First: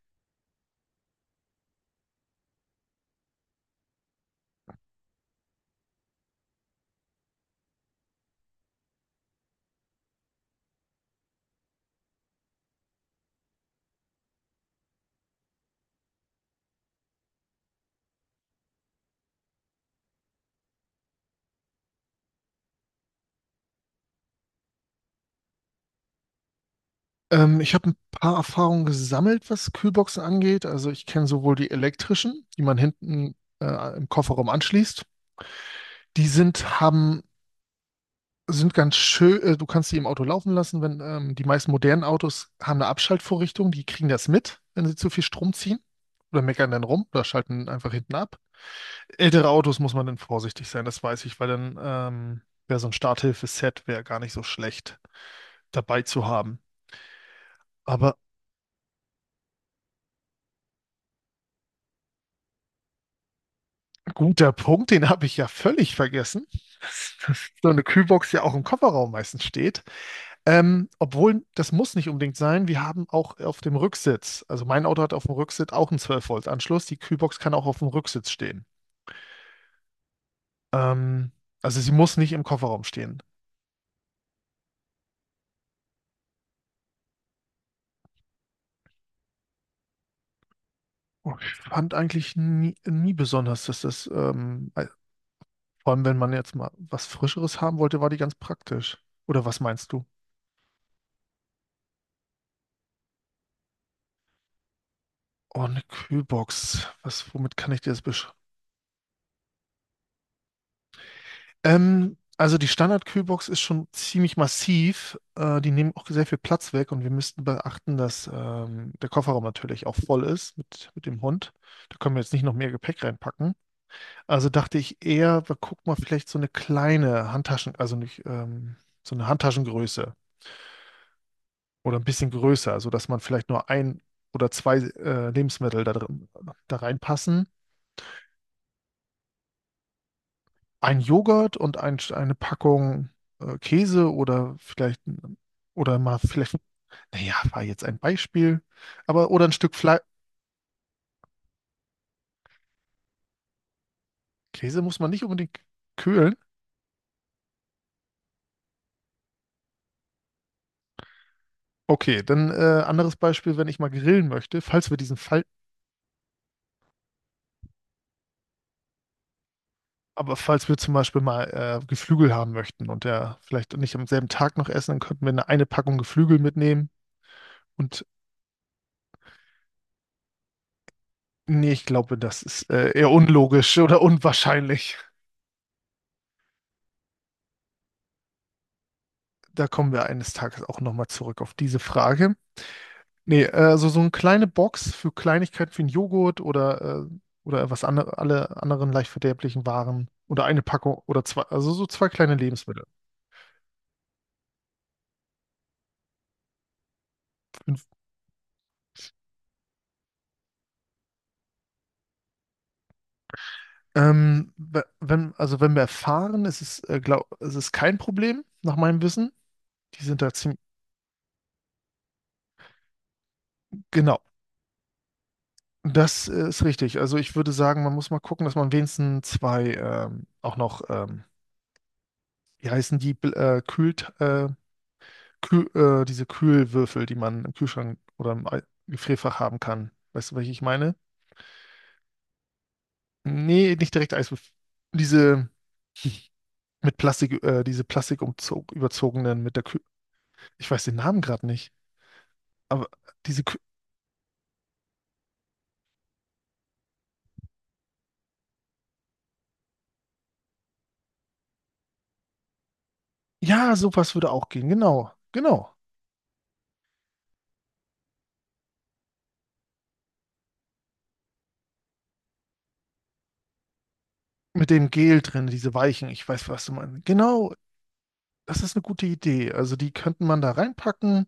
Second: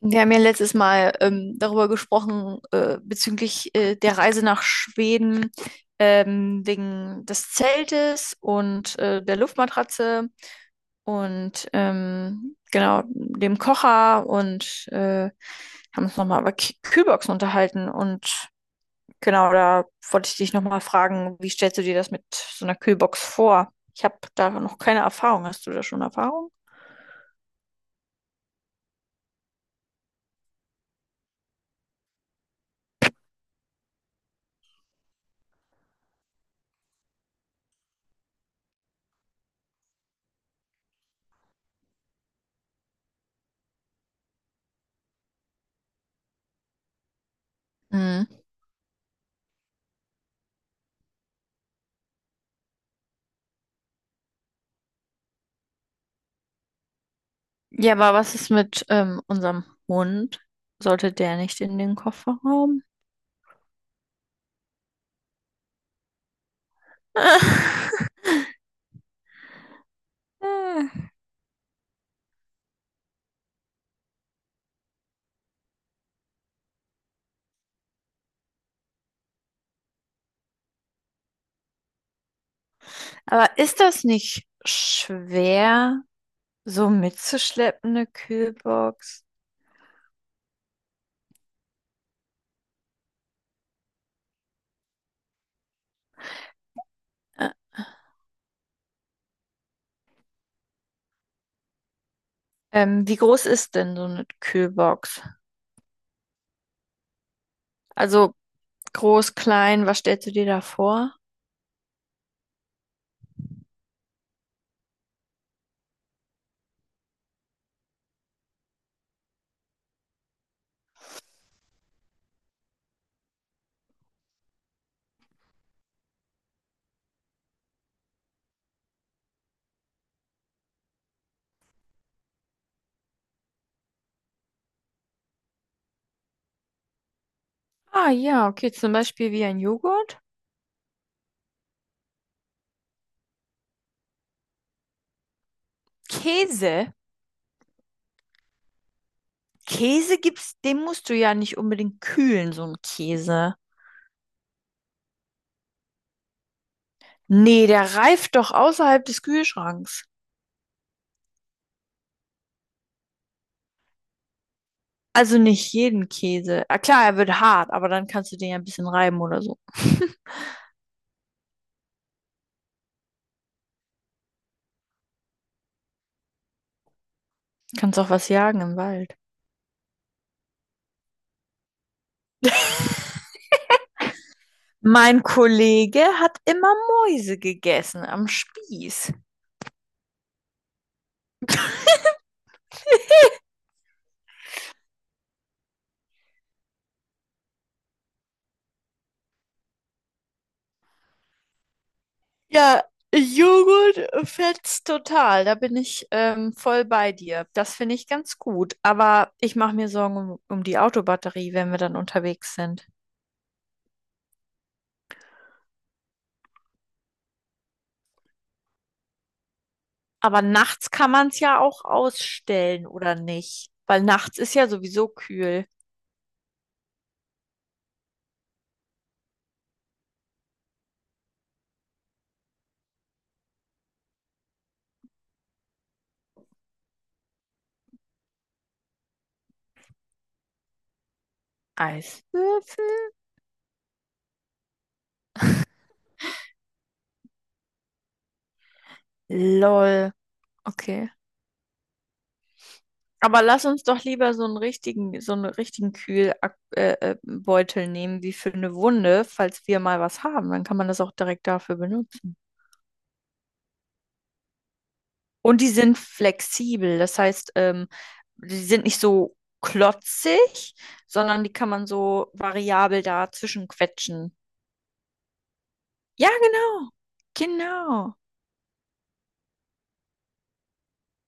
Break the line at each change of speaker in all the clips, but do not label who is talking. Wir haben ja letztes Mal darüber gesprochen, bezüglich der Reise nach Schweden, wegen des Zeltes und der Luftmatratze und genau dem Kocher und haben uns nochmal über K Kühlboxen unterhalten. Und genau, da wollte ich dich nochmal fragen, wie stellst du dir das mit so einer Kühlbox vor? Ich habe da noch keine Erfahrung. Hast du da schon Erfahrung?
Ich habe ein paar Erfahrungen gesammelt, was Kühlboxen angeht. Also ich kenne sowohl die elektrischen, die man hinten im Kofferraum anschließt. Die sind ganz schön, du kannst die im Auto laufen lassen, wenn die meisten modernen Autos haben eine Abschaltvorrichtung, die kriegen das mit, wenn sie zu viel Strom ziehen. Oder meckern dann rum oder schalten einfach hinten ab. Ältere Autos muss man dann vorsichtig sein, das weiß ich, weil dann wäre so ein Starthilfe-Set wäre gar nicht so schlecht dabei zu haben.
Ja, aber was ist mit unserem Hund? Sollte der nicht in den Kofferraum?
Guter Punkt, den habe ich ja völlig vergessen. Dass so eine Kühlbox ja auch im Kofferraum meistens steht. Obwohl, das muss nicht unbedingt sein. Wir haben auch auf dem Rücksitz, also mein Auto hat auf dem Rücksitz auch einen 12-Volt-Anschluss. Die Kühlbox kann auch auf dem Rücksitz stehen. Ähm, also sie muss nicht im Kofferraum stehen.
Aber ist das nicht schwer, so mitzuschleppen, eine Kühlbox?
Und ich fand eigentlich nie, nie besonders, dass das, vor allem wenn man jetzt mal was
Ä-
Frischeres haben wollte, war die ganz praktisch. Oder was meinst du?
wie groß ist denn so eine Kühlbox?
Oh, eine Kühlbox. Was, womit kann ich dir das besch
Also groß, klein, was stellst du dir da vor?
Also die Standard-Kühlbox ist schon ziemlich massiv. Die nehmen auch sehr viel Platz weg und wir müssten beachten, dass der Kofferraum natürlich auch voll ist mit dem Hund. Da können wir jetzt nicht noch mehr Gepäck reinpacken. Also dachte ich eher, wir gucken mal vielleicht so eine kleine Handtaschen, also nicht so eine Handtaschengröße oder ein bisschen größer, sodass man vielleicht nur ein oder zwei Lebensmittel da drin, da reinpassen
Ah ja, okay, zum Beispiel wie ein Joghurt.
ein Joghurt und eine Packung Käse oder vielleicht oder mal vielleicht,
Käse?
naja, war jetzt ein Beispiel, aber oder ein Stück Fleisch.
Käse gibt's, den musst du ja nicht unbedingt kühlen, so ein Käse.
Käse muss man nicht unbedingt kühlen.
Nee, der reift doch außerhalb des Kühlschranks.
Okay, dann anderes Beispiel, wenn ich mal grillen möchte, falls wir diesen
Also
Fall,
nicht jeden Käse. Ah, klar, er wird hart, aber dann kannst du den ja ein bisschen reiben oder so.
aber falls wir zum Beispiel mal Geflügel haben möchten und der vielleicht nicht am selben Tag noch essen, dann könnten wir eine Packung Geflügel mitnehmen.
Kannst
Und
auch was jagen im Wald.
nee, ich glaube, das ist eher unlogisch oder unwahrscheinlich.
Mein Kollege hat immer Mäuse gegessen am Spieß.
Da kommen wir eines Tages auch nochmal zurück auf diese Frage. Nee, also so eine kleine Box für Kleinigkeiten für einen Joghurt oder was andere, alle anderen leicht verderblichen Waren oder eine Packung oder zwei, also so zwei kleine
Ja,
Lebensmittel.
Joghurt fetzt total. Da bin ich voll bei dir. Das
Fünf.
finde ich ganz gut. Aber ich mache mir Sorgen um die Autobatterie, wenn wir dann unterwegs sind.
Wenn, also wenn wir fahren, ist es, glaub, es ist kein Problem, nach meinem Wissen. Die sind da
Aber
ziemlich,
nachts kann man es ja auch ausstellen, oder nicht? Weil
genau,
nachts ist ja sowieso kühl.
das ist richtig. Also ich würde sagen, man muss mal gucken, dass man wenigstens zwei auch noch, wie heißen die, Kühl, Kühl, diese Kühlwürfel, die man im Kühlschrank oder im Ei- Gefrierfach haben kann. Weißt du, welche ich meine?
Eiswürfel?
Nee, nicht direkt Eiswürfel. Diese mit Plastik, diese Plastik überzogenen mit der Kühl.
Lol,
Ich weiß den
okay.
Namen gerade nicht. Aber
Aber
diese Kü
lass uns doch lieber so einen richtigen Kühlbeutel Beutel nehmen, wie für eine Wunde, falls wir mal was haben. Dann kann man das auch direkt dafür benutzen.
Ja, sowas würde auch gehen. Genau,
Und die
genau.
sind flexibel, das heißt, die sind nicht so klotzig, sondern die kann man so variabel dazwischen quetschen.
Mit dem Gel drin, diese Weichen. Ich
Ja,
weiß, was du
genau.
meinst. Genau,
Genau.
das ist eine gute Idee. Also die könnte man da reinpacken.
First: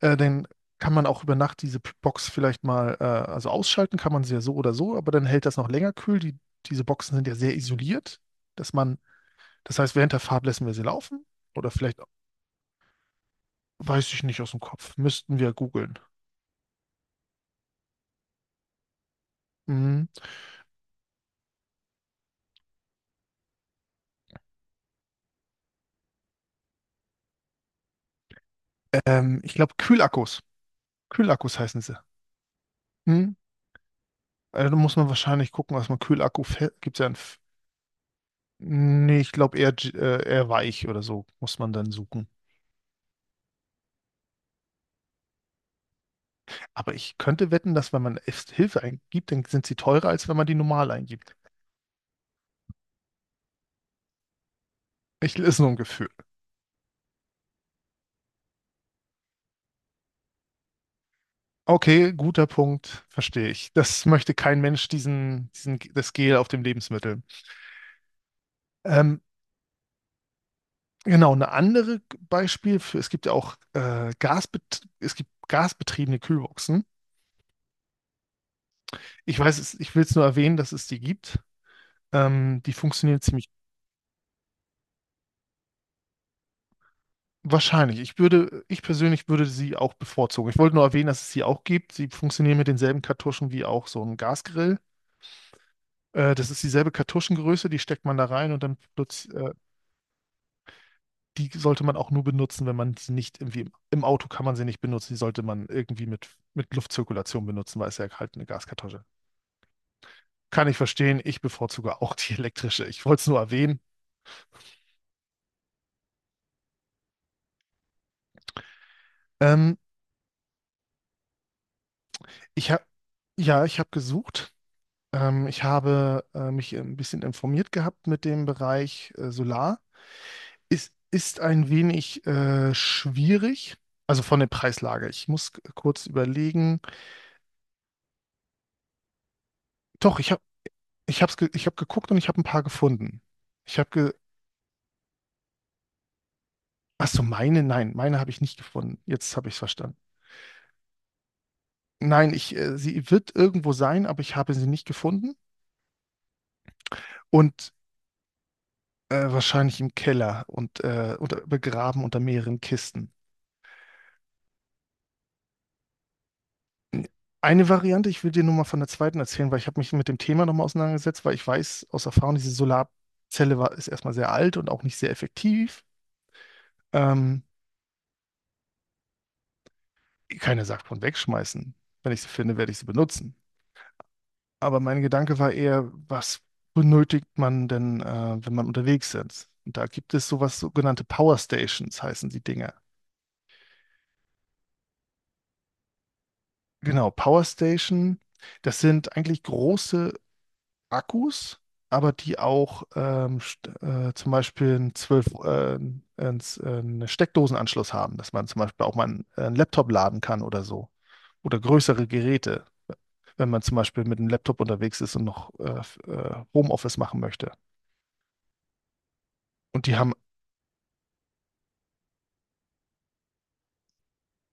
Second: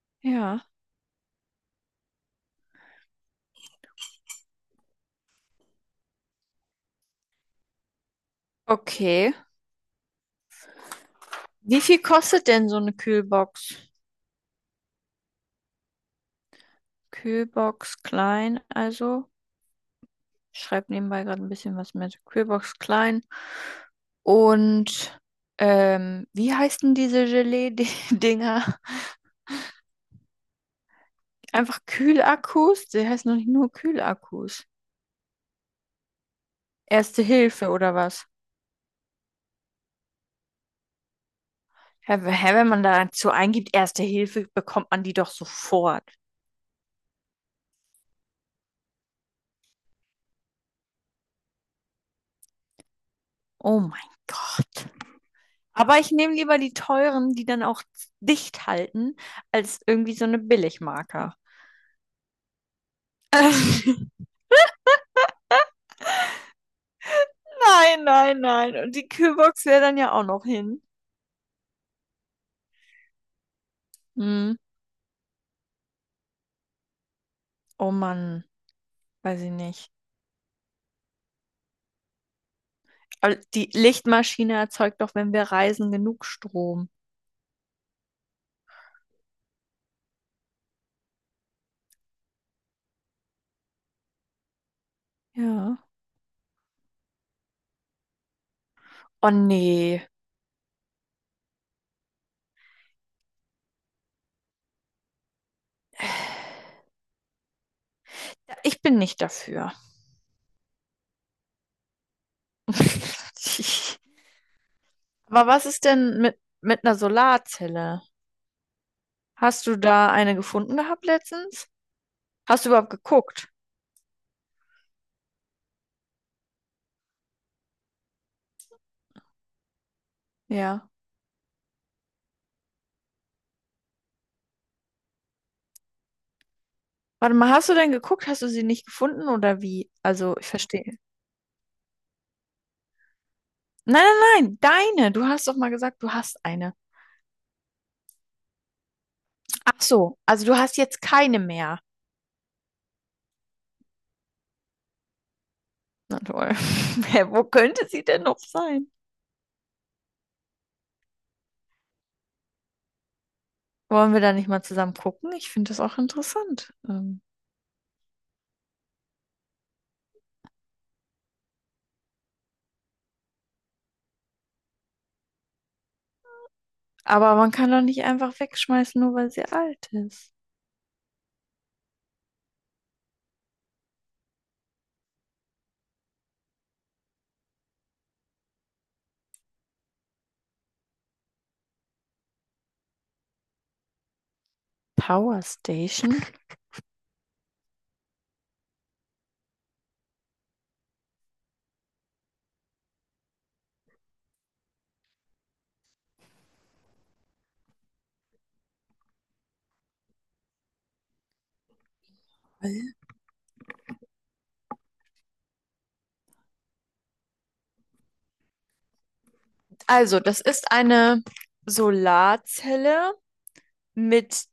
Dann
Ja.
kann man auch über Nacht diese P- Box vielleicht mal, also ausschalten kann man sie ja so oder so, aber dann hält das noch länger kühl. Die, diese Boxen sind ja sehr isoliert, dass man,
Okay.
das heißt, während der Fahrt lassen wir sie laufen oder
Wie
vielleicht,
viel kostet denn so eine Kühlbox?
weiß ich nicht aus dem Kopf, müssten wir googeln.
Kühlbox klein, also.
Mhm.
Ich schreibe nebenbei gerade ein bisschen was mit Kühlbox Klein. Und wie heißen diese Gelee-Dinger?
Ich glaube, Kühlakkus. Kühlakkus heißen
Einfach
sie.
Kühlakkus? Die heißen
Mhm.
doch nicht nur Kühlakkus.
Also, da muss man wahrscheinlich gucken, was man Kühlakku, gibt es ja ein,
Erste
F-
Hilfe oder was?
nee, ich glaube eher, eher weich oder so, muss man dann
Hä,
suchen.
hä, wenn man dazu eingibt, Erste Hilfe, bekommt man die doch sofort.
Aber ich könnte wetten, dass wenn man erst Hilfe eingibt, dann sind sie teurer, als wenn man die normal eingibt.
Oh mein Gott.
Ich ist nur ein
Aber
Gefühl.
ich nehme lieber die teuren, die dann auch dicht halten, als irgendwie so eine Billigmarke.
Okay, guter Punkt, verstehe ich. Das möchte kein Mensch, diesen, diesen, das Gel auf dem Lebensmittel.
Nein, nein, nein. Und die
Ähm,
Kühlbox wäre dann ja auch noch hin.
genau, ein anderes Beispiel für, es gibt ja auch
Hm.
Gasbet es gibt gasbetriebene Kühlboxen.
Oh Mann,
Ich
weiß ich
weiß, es,
nicht.
ich will es nur erwähnen, dass es die gibt. Die funktionieren
Aber
ziemlich
die Lichtmaschine erzeugt doch, wenn wir reisen, genug Strom.
wahrscheinlich. Ich würde, ich persönlich würde sie auch bevorzugen. Ich wollte nur erwähnen, dass es sie auch gibt. Sie funktionieren mit denselben Kartuschen wie auch so ein Gasgrill.
Ja.
Das ist dieselbe Kartuschengröße, die steckt man da rein und dann
Oh
plötzlich,
nee.
die sollte man auch nur benutzen, wenn man sie nicht irgendwie im Auto kann man sie nicht benutzen. Die sollte man irgendwie mit Luftzirkulation benutzen, weil es ja halt eine
Ja, ich bin
Gaskartusche.
nicht dafür.
Kann ich verstehen. Ich bevorzuge auch die elektrische. Ich wollte es nur erwähnen.
Aber was ist denn mit einer Solarzelle? Hast
Ähm,
du da eine gefunden gehabt letztens? Hast du
ich habe
überhaupt geguckt?
ja, Ich habe gesucht. Ich habe mich ein bisschen informiert gehabt mit dem Bereich Solar.
Ja.
Es ist ein wenig schwierig, also von der Preislage. Ich muss kurz überlegen.
Warte mal, hast du denn geguckt? Hast du sie nicht gefunden oder wie?
Doch,
Also, ich verstehe.
Ich hab geguckt und ich habe ein paar gefunden. Ich habe
Nein,
ge
nein, nein, deine. Du hast doch mal gesagt, du hast eine.
Ach so, meine, nein, meine habe ich nicht gefunden. Jetzt habe ich es
Ach
verstanden.
so, also du hast jetzt keine mehr.
Nein, sie wird irgendwo sein, aber ich habe sie nicht gefunden
Na toll. Hä, wo
und
könnte sie denn noch sein?
wahrscheinlich im Keller und unter, begraben unter mehreren Kisten.
Wollen wir da nicht mal zusammen gucken? Ich finde das auch interessant. Ähm,
Eine Variante, ich will dir nur mal von der zweiten erzählen, weil ich habe mich mit dem Thema nochmal auseinandergesetzt, weil ich weiß aus Erfahrung, diese Solarzelle war, ist erstmal sehr alt und auch nicht sehr effektiv.
aber
Ähm,
man kann doch nicht einfach wegschmeißen, nur weil sie alt ist.
Keiner sagt von wegschmeißen. Wenn ich sie finde, werde ich sie benutzen. Aber mein Gedanke war eher, was benötigt man denn, wenn man unterwegs ist? Und da gibt es sowas, sogenannte Power Stations heißen die Dinger.
Power Station?
Genau, Power Station, das sind eigentlich große Akkus, aber die auch zum Beispiel einen 12, einen einen Steckdosenanschluss haben, dass man zum Beispiel auch mal einen Laptop laden kann oder so. Oder größere Geräte, wenn man zum Beispiel mit einem Laptop unterwegs ist und noch Homeoffice machen möchte. Und die haben
Also, das ist eine Solarzelle, mit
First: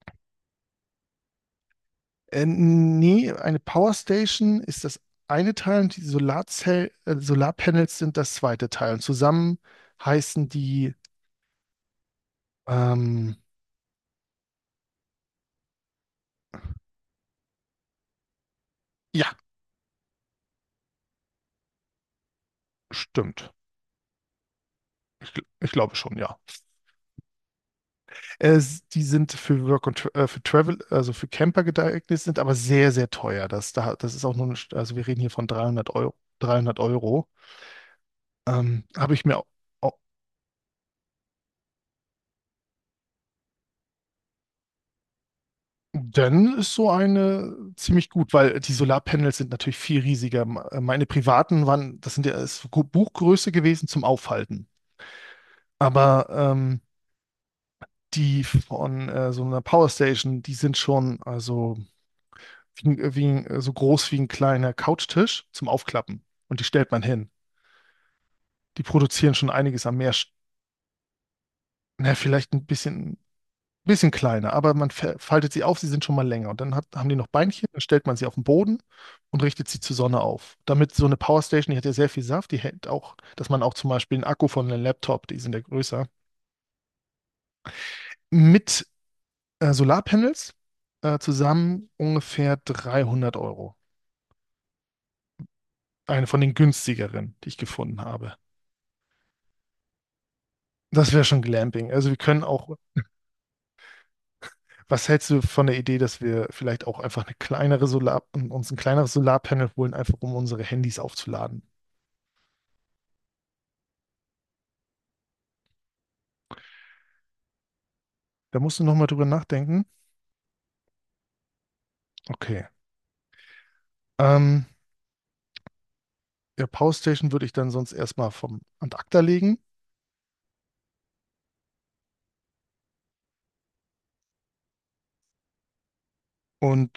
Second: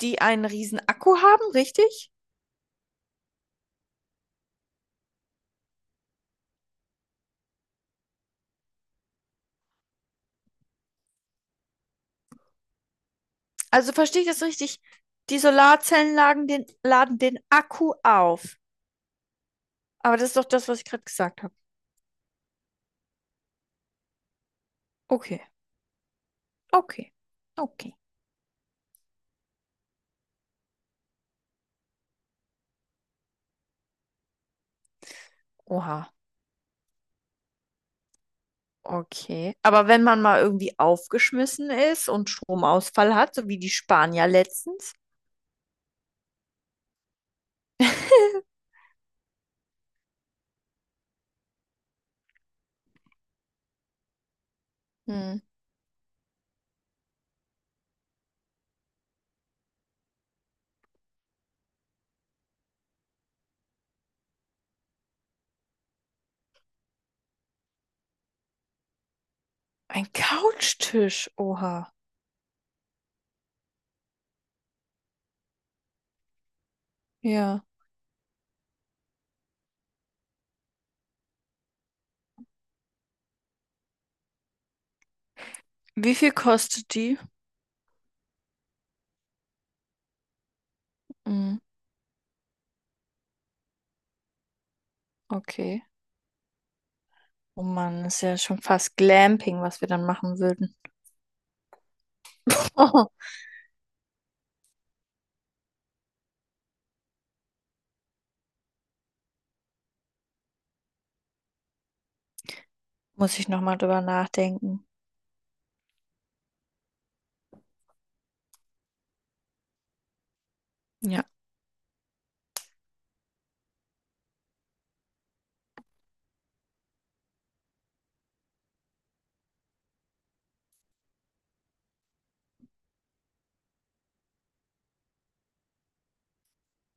die einen riesen Akku haben, richtig?
Nee, eine Powerstation ist das eine Teil und die Solarzell Solarpanels sind das zweite Teil. Und zusammen heißen die, ähm,
Also verstehe ich das richtig? Die Solarzellen laden den Akku auf.
ja,
Aber das ist doch das, was ich gerade gesagt habe.
stimmt.
Okay,
Ich glaube schon, ja.
okay, okay.
Die sind für Work und für Travel, also für Camper geeignet, sind aber sehr, sehr teuer. Das, da, das ist auch nur, eine, St- Also wir reden hier von 300
Oha.
Euro. 300 Euro. Habe ich mir au-
Okay. Aber
au-
wenn man mal irgendwie aufgeschmissen ist und Stromausfall hat, so wie die Spanier letztens.
Dann ist so eine ziemlich gut, weil die Solarpanels sind natürlich viel riesiger. Meine privaten waren, das sind ja ist Buchgröße gewesen zum Aufhalten.
Hm.
Aber die von so einer Powerstation, die sind schon, also so groß wie ein kleiner Couchtisch zum Aufklappen. Und die stellt man hin. Die produzieren schon einiges an
Ein
mehr,
Couchtisch. Oha.
na, vielleicht ein bisschen kleiner, aber man faltet sie auf, sie sind schon mal länger. Und dann haben die noch
Ja.
Beinchen, dann stellt man sie auf den Boden und richtet sie zur Sonne auf. Damit so eine Powerstation, die hat ja sehr viel Saft, die hält auch, dass man auch zum Beispiel einen Akku von einem Laptop, die sind ja größer,
Wie viel kostet die?
mit Solarpanels
Hm.
zusammen ungefähr 300 Euro.
Okay.
Eine von den günstigeren, die ich
Oh
gefunden
Mann, ist
habe.
ja schon fast Glamping, was wir dann machen würden.
Das wäre schon Glamping. Also wir können auch, was hältst du von der Idee, dass wir vielleicht auch einfach eine kleinere Solar, uns ein kleineres Solarpanel holen, einfach um unsere Handys aufzuladen?
Muss ich nochmal drüber nachdenken.
Da musst du nochmal drüber nachdenken.
Ja.
Okay. Ähm, ja, Power Station würde ich dann sonst erstmal vom Ad acta legen und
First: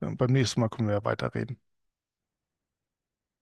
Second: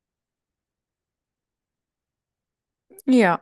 beim nächsten Mal können wir ja weiterreden.
Ja.